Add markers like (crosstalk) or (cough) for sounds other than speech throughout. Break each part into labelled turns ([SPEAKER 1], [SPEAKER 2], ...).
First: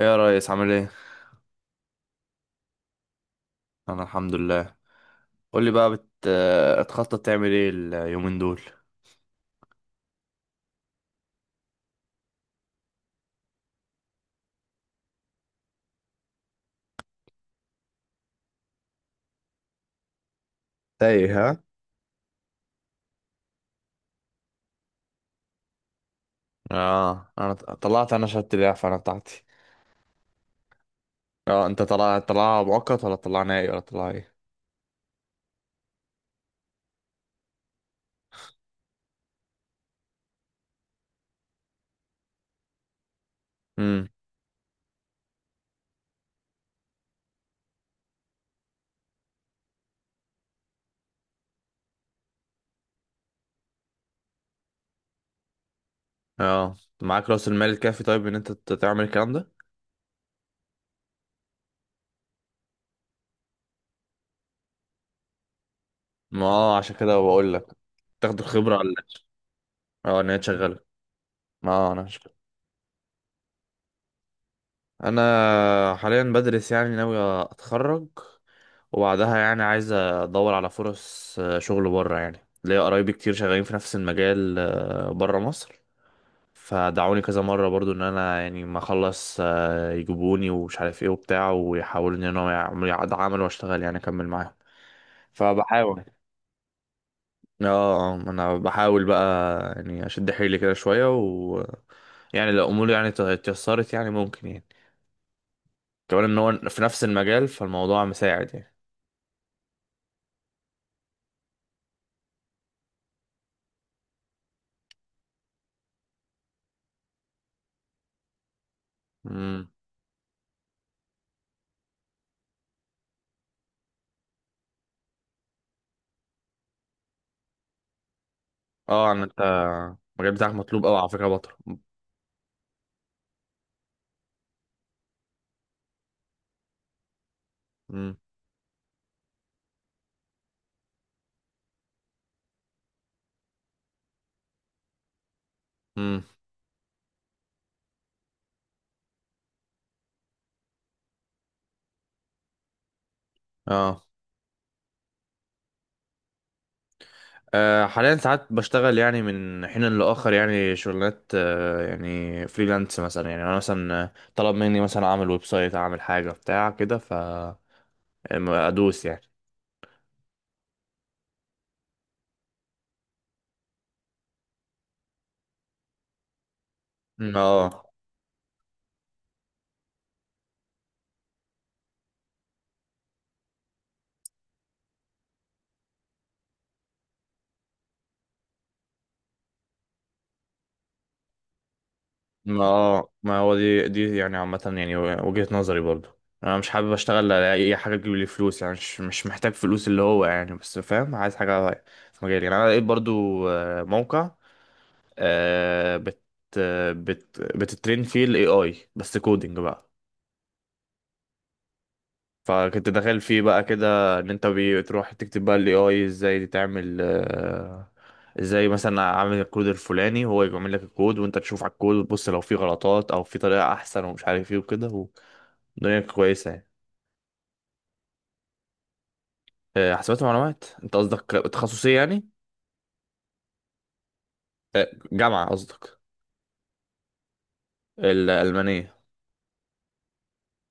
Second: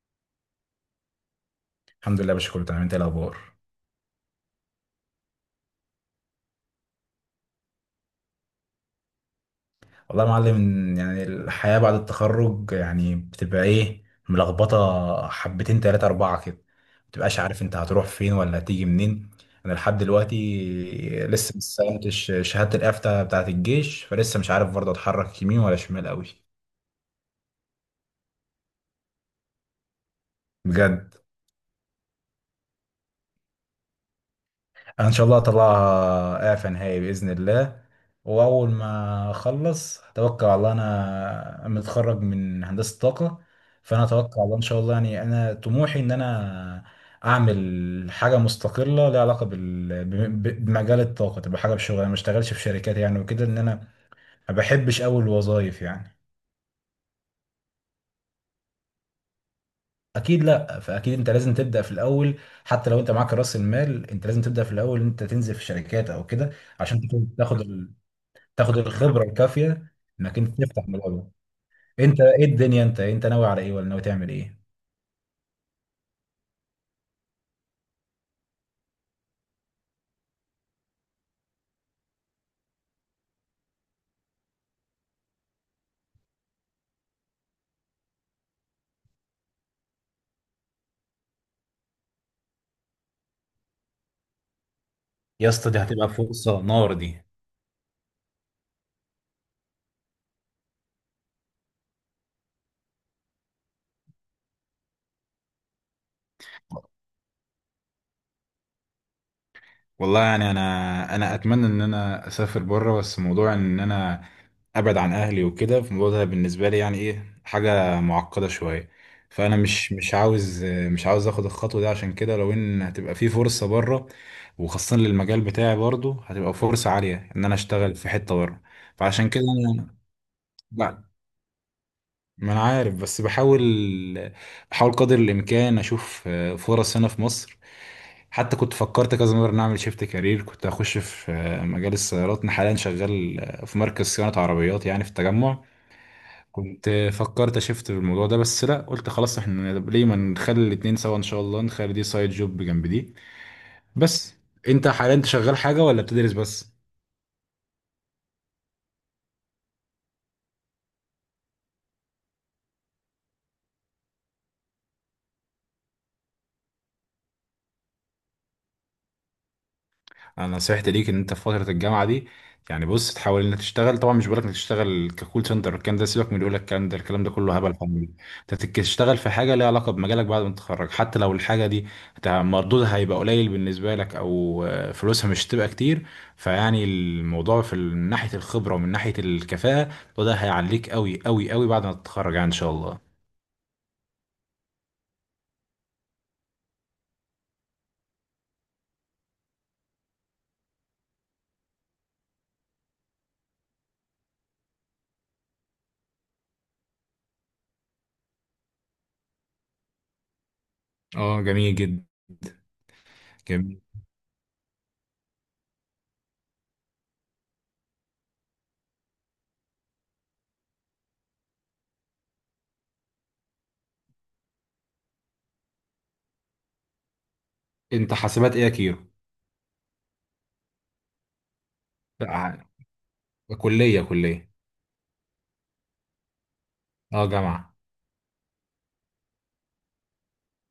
[SPEAKER 1] ايه يا ريس، عامل ايه؟
[SPEAKER 2] الحمد لله يا باشا، كله تمام. انت ايه الاخبار؟
[SPEAKER 1] انا الحمد لله. قول لي بقى، بتخطط تعمل ايه اليومين دول؟
[SPEAKER 2] والله يا معلم، يعني الحياه بعد التخرج يعني بتبقى ايه. ملخبطه حبتين تلاتة اربعه كده، ما بتبقاش عارف انت هتروح فين ولا هتيجي منين. انا لحد دلوقتي
[SPEAKER 1] تايه،
[SPEAKER 2] لسه ما
[SPEAKER 1] ها؟
[SPEAKER 2] استلمتش شهاده الافتة بتاعه الجيش، فلسه مش عارف برضه اتحرك يمين ولا شمال قوي.
[SPEAKER 1] اه، انا طلعت انا شهادة الاعفاء انا بتاعتي.
[SPEAKER 2] بجد
[SPEAKER 1] اه، انت طلع مؤقت ولا طلع نهائي ولا طلع ايه؟
[SPEAKER 2] ان شاء الله اطلعها اعفى نهائي باذن الله. واول ما اخلص اتوقع الله انا متخرج من هندسه طاقه. فانا
[SPEAKER 1] امم.
[SPEAKER 2] اتوقع الله ان شاء الله، يعني انا طموحي ان انا اعمل حاجه مستقله ليها علاقه بمجال الطاقه، تبقى حاجه بشغل انا، ما اشتغلش في شركات يعني، وكده ان انا ما بحبش اول الوظايف يعني.
[SPEAKER 1] اه، معاك راس المال الكافي طيب ان انت تعمل الكلام ده؟
[SPEAKER 2] اكيد لا، فاكيد انت لازم تبدا في الاول. حتى لو انت معاك راس المال، انت لازم تبدا في الاول، انت تنزل في شركات او
[SPEAKER 1] ما
[SPEAKER 2] كده.
[SPEAKER 1] اه، عشان
[SPEAKER 2] عشان
[SPEAKER 1] كده
[SPEAKER 2] تاخد
[SPEAKER 1] بقول
[SPEAKER 2] تاخد
[SPEAKER 1] لك. تاخد الخبرة
[SPEAKER 2] تاخد
[SPEAKER 1] على.
[SPEAKER 2] الخبره الكافيه،
[SPEAKER 1] اه، ان
[SPEAKER 2] انك
[SPEAKER 1] هي
[SPEAKER 2] انت
[SPEAKER 1] تشغلك.
[SPEAKER 2] تفتح ملعبه.
[SPEAKER 1] ما انا
[SPEAKER 2] انت ايه الدنيا، انت ناوي على ايه، ولا ناوي تعمل ايه؟
[SPEAKER 1] انا حاليا بدرس يعني ناوي اتخرج. وبعدها يعني عايز ادور على فرص شغل بره يعني. ليا قرايبي كتير شغالين في نفس المجال بره مصر. فدعوني كذا مرة برضو ان انا يعني ما اخلص يجيبوني ومش عارف ايه وبتاع، ويحاولوا ان انا يعملوا عمل واشتغل يعني اكمل معاهم.
[SPEAKER 2] يا اسطى دي
[SPEAKER 1] فبحاول.
[SPEAKER 2] هتبقى فرصة نار دي.
[SPEAKER 1] اه. ما انا بحاول بقى. يعني اشد حيلي كده شوية و يعني لو اموري يعني اتيسرت يعني ممكن يعني، كمان ان هو في نفس المجال، فالموضوع مساعد يعني.
[SPEAKER 2] والله يعني انا اتمنى ان انا اسافر بره، بس موضوع ان انا ابعد عن اهلي وكده، في الموضوع ده بالنسبه لي يعني ايه حاجه معقده شويه. فانا
[SPEAKER 1] امم.
[SPEAKER 2] مش عاوز مش عاوز اخد الخطوه دي. عشان كده لو ان هتبقى في فرصه بره، وخاصه للمجال بتاعي، برضو هتبقى فرصه عاليه ان انا اشتغل في حته بره،
[SPEAKER 1] اه، ان
[SPEAKER 2] فعشان
[SPEAKER 1] انت
[SPEAKER 2] كده
[SPEAKER 1] المجال بتاعك مطلوب قوي
[SPEAKER 2] انا.
[SPEAKER 1] على فكره يا بطل.
[SPEAKER 2] ما انا عارف، بس بحاول. بحاول قدر الامكان اشوف فرص هنا في مصر.
[SPEAKER 1] امم.
[SPEAKER 2] حتى كنت فكرت كذا مره ان اعمل شيفت كارير، كنت اخش في مجال السيارات. انا حاليا شغال في مركز صيانه عربيات يعني في التجمع.
[SPEAKER 1] امم.
[SPEAKER 2] كنت فكرت اشفت بالموضوع ده، بس لا قلت خلاص احنا ليه ما نخلي الاتنين سوا، ان شاء الله نخلي دي سايد جوب جنب دي.
[SPEAKER 1] اه.
[SPEAKER 2] بس انت حاليا انت شغال حاجه ولا بتدرس بس؟
[SPEAKER 1] حاليا ساعات بشتغل يعني من حين لآخر، يعني شغلانات يعني فريلانس مثلا، يعني انا مثلا طلب مني مثلا اعمل ويب سايت، اعمل حاجه بتاع كده ف ادوس يعني.
[SPEAKER 2] انا نصيحتي ليك ان انت في فتره الجامعه دي، يعني بص، تحاول انك تشتغل. طبعا مش بقولك انك تشتغل ككول سنتر، الكلام ده سيبك من اللي يقول لك الكلام ده، الكلام ده
[SPEAKER 1] مم.
[SPEAKER 2] كله هبل
[SPEAKER 1] اه.
[SPEAKER 2] فاضي. انت تشتغل في حاجه ليها علاقه بمجالك بعد ما تتخرج، حتى لو الحاجه دي مردودها هيبقى قليل بالنسبه لك، او فلوسها مش هتبقى كتير. فيعني الموضوع من ناحيه الخبره ومن ناحيه الكفاءه، وده هيعليك قوي قوي قوي بعد ما تتخرج يعني ان
[SPEAKER 1] ما
[SPEAKER 2] شاء الله.
[SPEAKER 1] اه، ما هو دي يعني عامة، يعني وجهة نظري برضو. انا مش حابب اشتغل على اي حاجة تجيب لي فلوس يعني، مش محتاج فلوس، اللي هو يعني، بس فاهم، عايز حاجة في مجالي يعني. انا لقيت برضو آه، موقع آه، بت آه، بت بتترين فيه الاي اي، بس كودينج بقى.
[SPEAKER 2] اه جميل جدا.
[SPEAKER 1] فكنت داخل فيه بقى
[SPEAKER 2] جميل.
[SPEAKER 1] كده، ان انت بتروح تكتب بقى الاي اي، ازاي تعمل ازاي مثلا اعمل الكود الفلاني، هو يعمل لك الكود، وانت تشوف على الكود وتبص لو في غلطات او في طريقة احسن ومش عارف ايه وكده. الدنيا كويسة يعني.
[SPEAKER 2] انت حاسبات ايه يا كيرو؟
[SPEAKER 1] حسابات ومعلومات. انت قصدك تخصصية يعني؟
[SPEAKER 2] لا، كليه كليه.
[SPEAKER 1] جامعة قصدك؟
[SPEAKER 2] اه جامعه.
[SPEAKER 1] الألمانية.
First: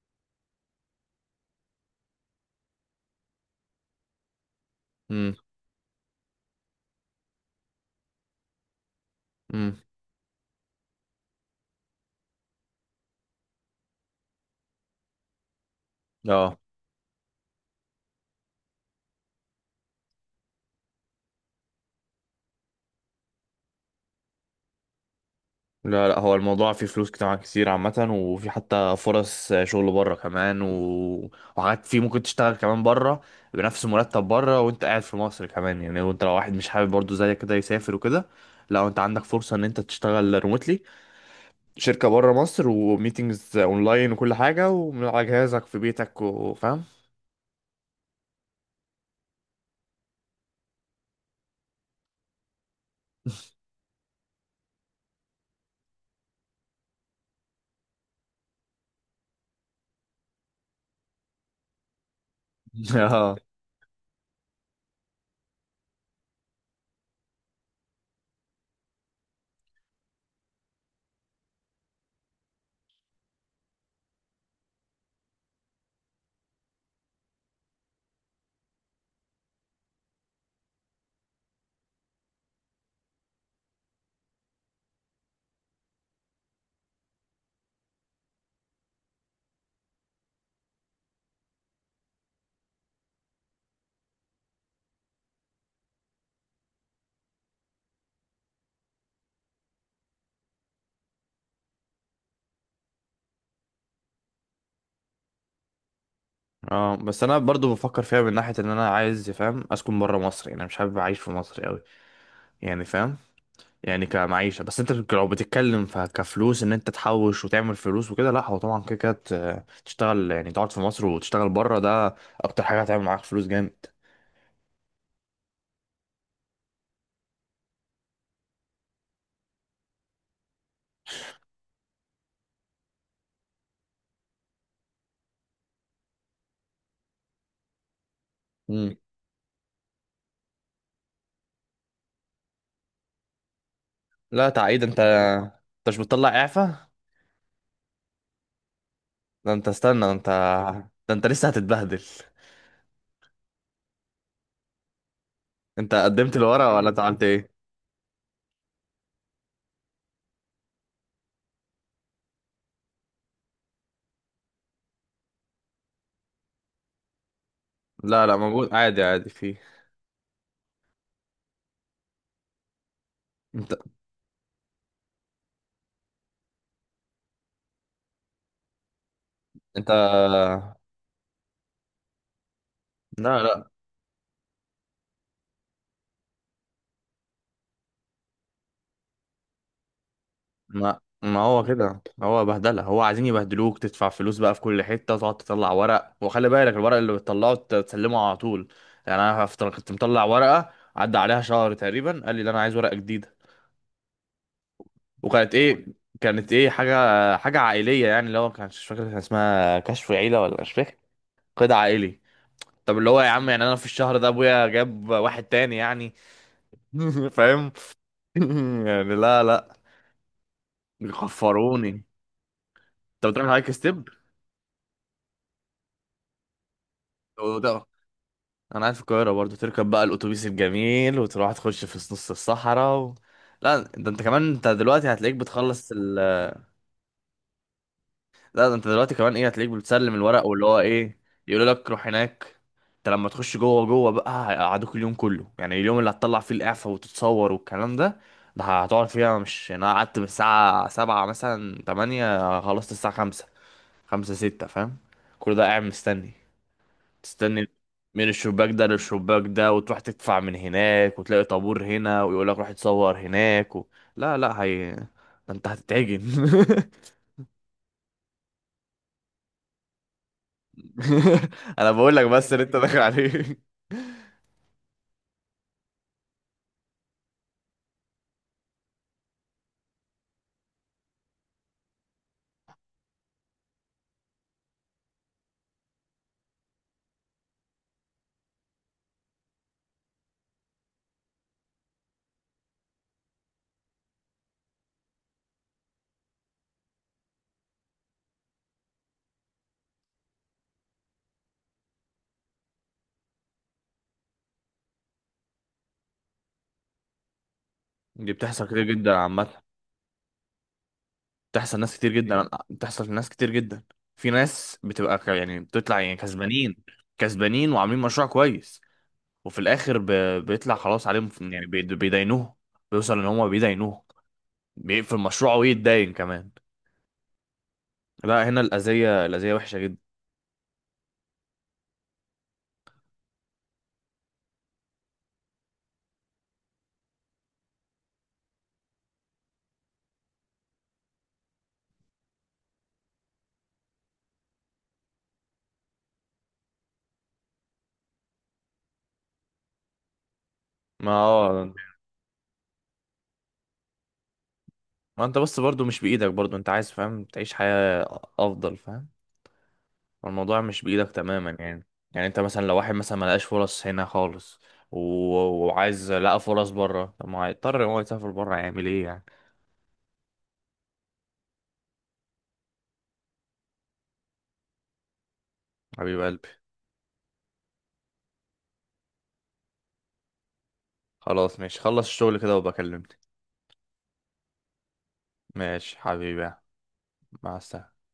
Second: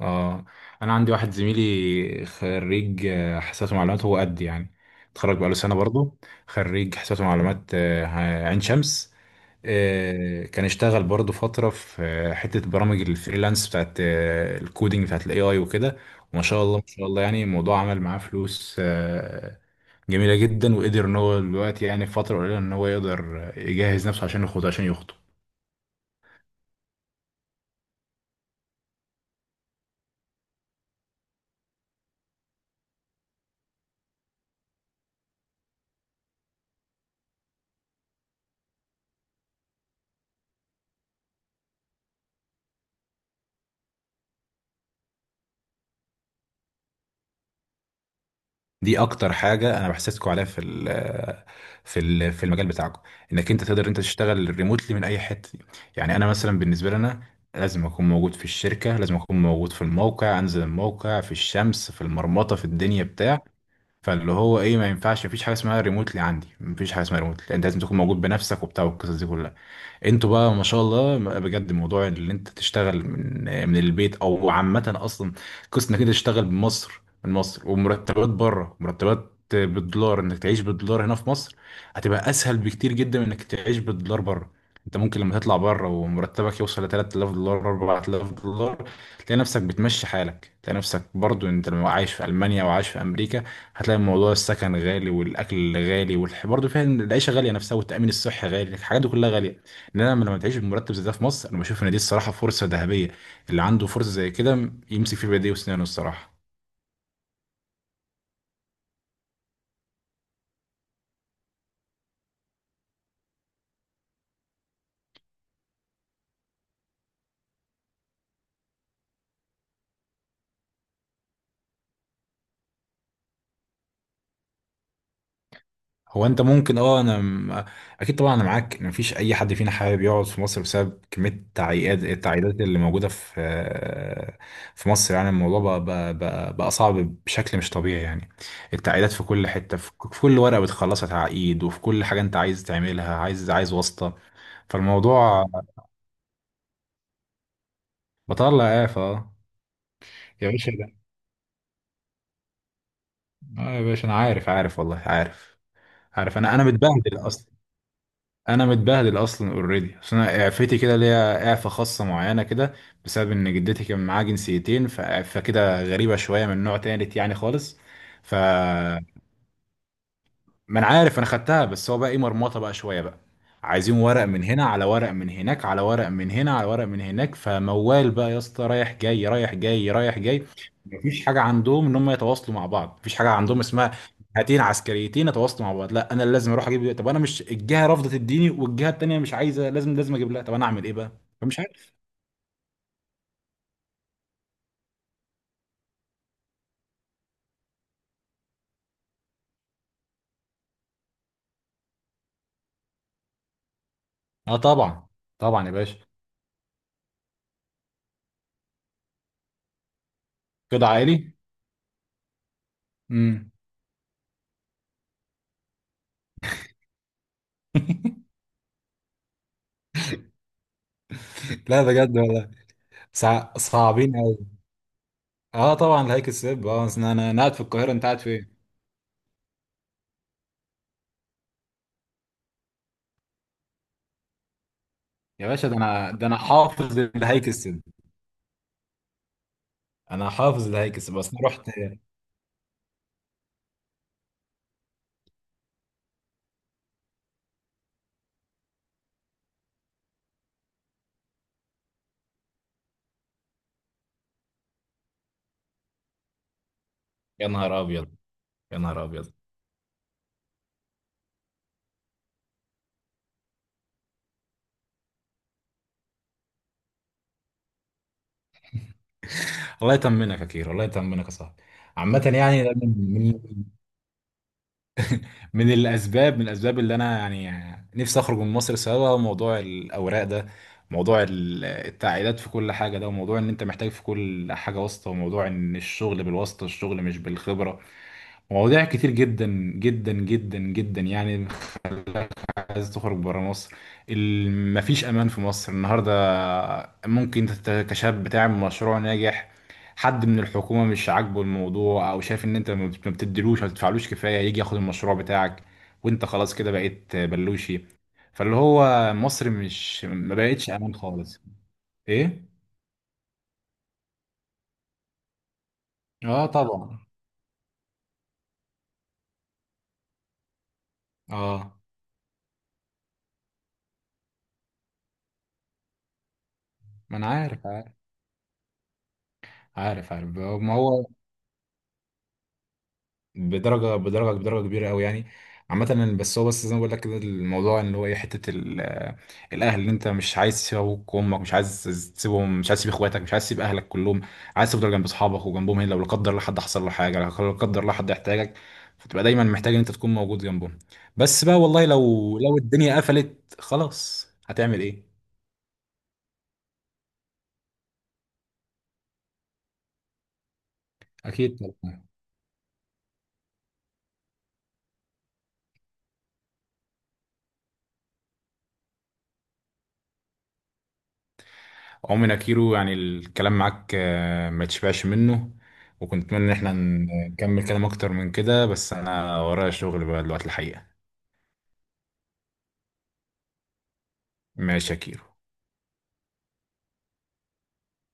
[SPEAKER 2] اه انا عندي واحد زميلي خريج حاسبات ومعلومات، هو قد يعني
[SPEAKER 1] امم.
[SPEAKER 2] اتخرج بقاله سنه برضه. خريج حاسبات ومعلومات عين شمس.
[SPEAKER 1] امم.
[SPEAKER 2] كان اشتغل برضه فتره في حته برامج الفريلانس بتاعت الكودينج بتاعت الاي اي وكده. وما
[SPEAKER 1] اه.
[SPEAKER 2] شاء الله ما شاء الله، يعني الموضوع عمل معاه فلوس جميله جدا، وقدر ان هو دلوقتي يعني في فتره قليله ان هو يقدر يجهز نفسه عشان يخوض، عشان يخطب.
[SPEAKER 1] لا، لا، هو الموضوع فيه فلوس جامعة كتير عامة، وفي حتى فرص شغل بره كمان وحاجات فيه ممكن تشتغل كمان بره. بنفس مرتب بره، وانت قاعد في مصر كمان يعني. وانت لو واحد مش حابب برضو زيك كده يسافر وكده، لا، انت عندك فرصة ان انت تشتغل ريموتلي. شركة بره مصر وميتينجز اونلاين وكل حاجة، ومن على جهازك في بيتك، وفاهم.
[SPEAKER 2] دي اكتر حاجه انا بحسسكم عليها في المجال بتاعكم، انك انت تقدر انت تشتغل ريموتلي من اي حته. يعني انا مثلا بالنسبه لنا لازم اكون موجود في الشركه، لازم اكون موجود في الموقع، انزل الموقع في الشمس في المرمطه في
[SPEAKER 1] (laughs)
[SPEAKER 2] الدنيا
[SPEAKER 1] اه.
[SPEAKER 2] بتاع. فاللي هو ايه، ما ينفعش، مفيش حاجه اسمها ريموتلي عندي، مفيش حاجه اسمها ريموتلي، انت لازم تكون موجود بنفسك وبتاع والقصص دي كلها. انتوا بقى ما شاء الله بجد، موضوع اللي انت تشتغل من من البيت او عامه اصلا، قصة انك انت تشتغل بمصر، من مصر ومرتبات بره، مرتبات بالدولار، انك تعيش بالدولار هنا في مصر، هتبقى اسهل بكتير جدا من انك تعيش بالدولار بره. انت ممكن لما تطلع بره ومرتبك يوصل ل 3000 دولار 4000 دولار، تلاقي نفسك بتمشي حالك. تلاقي نفسك برضو انت لو عايش في المانيا وعايش في امريكا، هتلاقي موضوع السكن غالي والاكل غالي برضه فيها إن العيشه غاليه نفسها، والتامين الصحي غالي، الحاجات دي كلها غاليه. انما لما تعيش بمرتب زي ده في مصر، انا بشوف ان دي الصراحه فرصه ذهبيه. اللي عنده فرصه زي كده يمسك في بايديه وسنانه الصراحه.
[SPEAKER 1] اه، بس انا برضو بفكر فيها، من ناحيه ان انا عايز فاهم اسكن بره مصر. يعني انا مش حابب اعيش في مصر قوي يعني، فاهم، يعني كمعيشه. بس انت لو بتتكلم كفلوس، ان انت تحوش وتعمل فلوس وكده، لا، هو طبعا كده كده تشتغل يعني. تقعد في مصر وتشتغل بره، ده اكتر حاجه هتعمل معاك فلوس جامد.
[SPEAKER 2] هو انت ممكن اه، اكيد طبعا انا معاك ان مفيش اي حد فينا حابب يقعد في مصر، بسبب كميه التعقيدات. التعقيدات اللي موجوده في في مصر، يعني الموضوع بقى بقى صعب بشكل مش طبيعي يعني.
[SPEAKER 1] مم.
[SPEAKER 2] التعقيدات في كل حته، في كل ورقه بتخلصها تعقيد، وفي كل حاجه انت عايز تعملها عايز واسطه.
[SPEAKER 1] لا، تعيد؟ انت
[SPEAKER 2] فالموضوع
[SPEAKER 1] انت مش بتطلع اعفاء؟
[SPEAKER 2] بطلع اعفاء
[SPEAKER 1] ده انت استنى، ده انت.
[SPEAKER 2] يا باشا.
[SPEAKER 1] ده انت لسه هتتبهدل.
[SPEAKER 2] اه يا باشا انا عارف، عارف والله عارف
[SPEAKER 1] انت قدمت
[SPEAKER 2] عارف انا انا
[SPEAKER 1] الورق ولا عادي؟ انت
[SPEAKER 2] متبهدل
[SPEAKER 1] عملت ايه؟
[SPEAKER 2] اصلا. انا متبهدل اصلا اوريدي، اصل انا اعفتي كده ليا اعفه خاصه معينه كده، بسبب ان جدتي كان معاها جنسيتين، فكده غريبه شويه، من نوع تالت يعني خالص.
[SPEAKER 1] لا،
[SPEAKER 2] ف
[SPEAKER 1] لا، موجود عادي عادي فيه.
[SPEAKER 2] ما انا عارف انا خدتها، بس هو بقى ايه مرمطه بقى شويه بقى.
[SPEAKER 1] انت.
[SPEAKER 2] عايزين ورق من هنا على ورق من هناك على ورق من هنا على ورق من هناك، فموال بقى يا اسطى، رايح جاي رايح
[SPEAKER 1] انت.
[SPEAKER 2] جاي رايح جاي. مفيش حاجه عندهم ان هم يتواصلوا مع بعض، مفيش حاجه
[SPEAKER 1] لا،
[SPEAKER 2] عندهم
[SPEAKER 1] لا.
[SPEAKER 2] اسمها هاتين عسكريتين يتواصلوا مع بعض، لا انا اللي لازم اروح اجيب. طب انا مش الجهه رافضه تديني والجهه التانيه مش عايزه، لازم لازم اجيب لها، طب انا اعمل ايه
[SPEAKER 1] ما
[SPEAKER 2] بقى؟
[SPEAKER 1] ما
[SPEAKER 2] فمش
[SPEAKER 1] هو
[SPEAKER 2] عارف.
[SPEAKER 1] كده، هو بهدله، هو عايزين يبهدلوك تدفع فلوس بقى في كل حته، تقعد تطلع ورق، وخلي بالك الورق اللي بتطلعه تسلمه على طول. يعني انا كنت مطلع ورقه عدى عليها شهر تقريبا، قال لي لا، انا عايز ورقه جديده.
[SPEAKER 2] اه طبعا.
[SPEAKER 1] وكانت
[SPEAKER 2] طبعا يا
[SPEAKER 1] ايه؟
[SPEAKER 2] باشا.
[SPEAKER 1] كانت ايه حاجه؟ حاجه عائليه يعني، اللي هو كان مش فاكر، كان اسمها كشف عيله ولا مش
[SPEAKER 2] كده
[SPEAKER 1] فاكر.
[SPEAKER 2] عائلي.
[SPEAKER 1] قيد عائلي. طب اللي هو يا عم،
[SPEAKER 2] امم.
[SPEAKER 1] يعني انا في الشهر ده ابويا جاب واحد تاني يعني؟ (laughs) فاهم.
[SPEAKER 2] (laughs)
[SPEAKER 1] (laughs) يعني، لا، لا،
[SPEAKER 2] لا
[SPEAKER 1] بيخفروني.
[SPEAKER 2] بجد والله.
[SPEAKER 1] انت بتروح هايك
[SPEAKER 2] صعبين. اه طبعا، الهيك السب، اه. أصل انا انا قاعد في
[SPEAKER 1] ستيب؟
[SPEAKER 2] القاهره، انت قاعد فين؟
[SPEAKER 1] انا قاعد في القاهره برضو، تركب بقى الاتوبيس الجميل وتروح تخش في نص الصحراء و. لا، ده انت كمان، انت دلوقتي هتلاقيك
[SPEAKER 2] يا باشا ده
[SPEAKER 1] بتخلص
[SPEAKER 2] انا، ده انا حافظ الهيك السب.
[SPEAKER 1] لا، ده انت دلوقتي كمان ايه، هتلاقيك بتسلم
[SPEAKER 2] انا
[SPEAKER 1] الورق واللي
[SPEAKER 2] حافظ
[SPEAKER 1] هو
[SPEAKER 2] الهيك السب
[SPEAKER 1] ايه،
[SPEAKER 2] بس انا
[SPEAKER 1] يقولوا
[SPEAKER 2] رحت.
[SPEAKER 1] لك روح هناك. انت لما تخش جوه جوه بقى هيقعدوك اليوم كله. يعني اليوم اللي هتطلع فيه الاعفاء وتتصور والكلام ده، ده هتقعد فيها. مش يعني، انا قعدت من الساعه 7 مثلا، 8، خلصت الساعه 5، 5 6، فاهم؟ كل ده قاعد مستني،
[SPEAKER 2] يا
[SPEAKER 1] تستني،
[SPEAKER 2] نهار ابيض.
[SPEAKER 1] من الشباك
[SPEAKER 2] يا
[SPEAKER 1] ده
[SPEAKER 2] نهار ابيض.
[SPEAKER 1] للشباك ده، وتروح تدفع من هناك، وتلاقي طابور هنا ويقول لك روح اتصور هناك و. لا، لا، هي ده، انت هتتعجن. (laughs)
[SPEAKER 2] الله يطمنك يا كير، الله يطمنك يا صاحبي.
[SPEAKER 1] انا بقول
[SPEAKER 2] عامة
[SPEAKER 1] لك بس
[SPEAKER 2] يعني
[SPEAKER 1] اللي
[SPEAKER 2] ده
[SPEAKER 1] انت داخل
[SPEAKER 2] من من
[SPEAKER 1] عليه.
[SPEAKER 2] من الاسباب، من الاسباب اللي انا يعني نفسي اخرج من مصر سوا، موضوع الاوراق ده، موضوع التعقيدات في كل حاجة ده، وموضوع ان انت محتاج في كل حاجة واسطة، وموضوع ان الشغل بالواسطة، الشغل مش بالخبرة. مواضيع كتير جدا جدا جدا جدا يعني، خلاك عايز تخرج برا مصر. مفيش امان في مصر النهارده. ممكن انت كشاب بتعمل مشروع ناجح، حد من الحكومه مش عاجبه الموضوع، او شايف ان انت ما بتديلوش ما بتدفعلوش كفايه، يجي ياخد المشروع بتاعك، وانت خلاص كده بقيت بلوشي.
[SPEAKER 1] دي
[SPEAKER 2] فاللي
[SPEAKER 1] بتحصل كتير
[SPEAKER 2] هو
[SPEAKER 1] جدا
[SPEAKER 2] مصر
[SPEAKER 1] عامة.
[SPEAKER 2] مش، ما بقتش امان خالص. ايه.
[SPEAKER 1] بتحصل لناس كتير جدا. في ناس بتبقى يعني بتطلع يعني
[SPEAKER 2] اه
[SPEAKER 1] كسبانين،
[SPEAKER 2] طبعا.
[SPEAKER 1] كسبانين وعاملين مشروع كويس، وفي الاخر بيطلع خلاص عليهم يعني،
[SPEAKER 2] اه
[SPEAKER 1] بيدينوه، بيوصل ان هم بيدينوه، بيقفل مشروعه ويتداين كمان.
[SPEAKER 2] ما انا عارف، عارف
[SPEAKER 1] لا، هنا الأذية الأذية وحشة جدا.
[SPEAKER 2] عارف عارف ما هو بدرجه بدرجه كبيره قوي يعني. عامه بس هو، بس زي ما بقول لك كده، الموضوع اللي هو ايه، الاهل اللي انت مش عايز تسيب ابوك وامك، مش عايز تسيبهم، مش عايز تسيب اخواتك، مش عايز تسيب اهلك كلهم، عايز تفضل جنب اصحابك وجنبهم هنا. لو لا قدر الله حد حصل له حاجه، لو لا قدر الله حد يحتاجك، فتبقى دايما محتاج ان انت تكون موجود جنبهم.
[SPEAKER 1] ما
[SPEAKER 2] بس بقى
[SPEAKER 1] اه،
[SPEAKER 2] والله لو الدنيا قفلت خلاص هتعمل ايه.
[SPEAKER 1] ما انت بس برضو مش بإيدك. برضو انت عايز فاهم تعيش حياة أفضل، فاهم. الموضوع مش بإيدك تماما
[SPEAKER 2] اكيد.
[SPEAKER 1] يعني. يعني انت مثلا لو واحد مثلا ملقاش فرص هنا خالص، و وعايز لقى فرص بره، طب ما هيضطر ان هو يسافر بره، هيعمل ايه يعني؟
[SPEAKER 2] عمرو نكيرو يعني الكلام معاك ما تشبعش منه.
[SPEAKER 1] حبيب
[SPEAKER 2] وكنت اتمنى
[SPEAKER 1] قلبي.
[SPEAKER 2] ان احنا نكمل كلام اكتر من كده، بس انا ورايا شغل بقى دلوقتي الحقيقة.
[SPEAKER 1] خلاص، ماشي، خلص الشغل كده وبكلمني.
[SPEAKER 2] ماشي يا كيرو.
[SPEAKER 1] ماشي حبيبي. مع السلامة.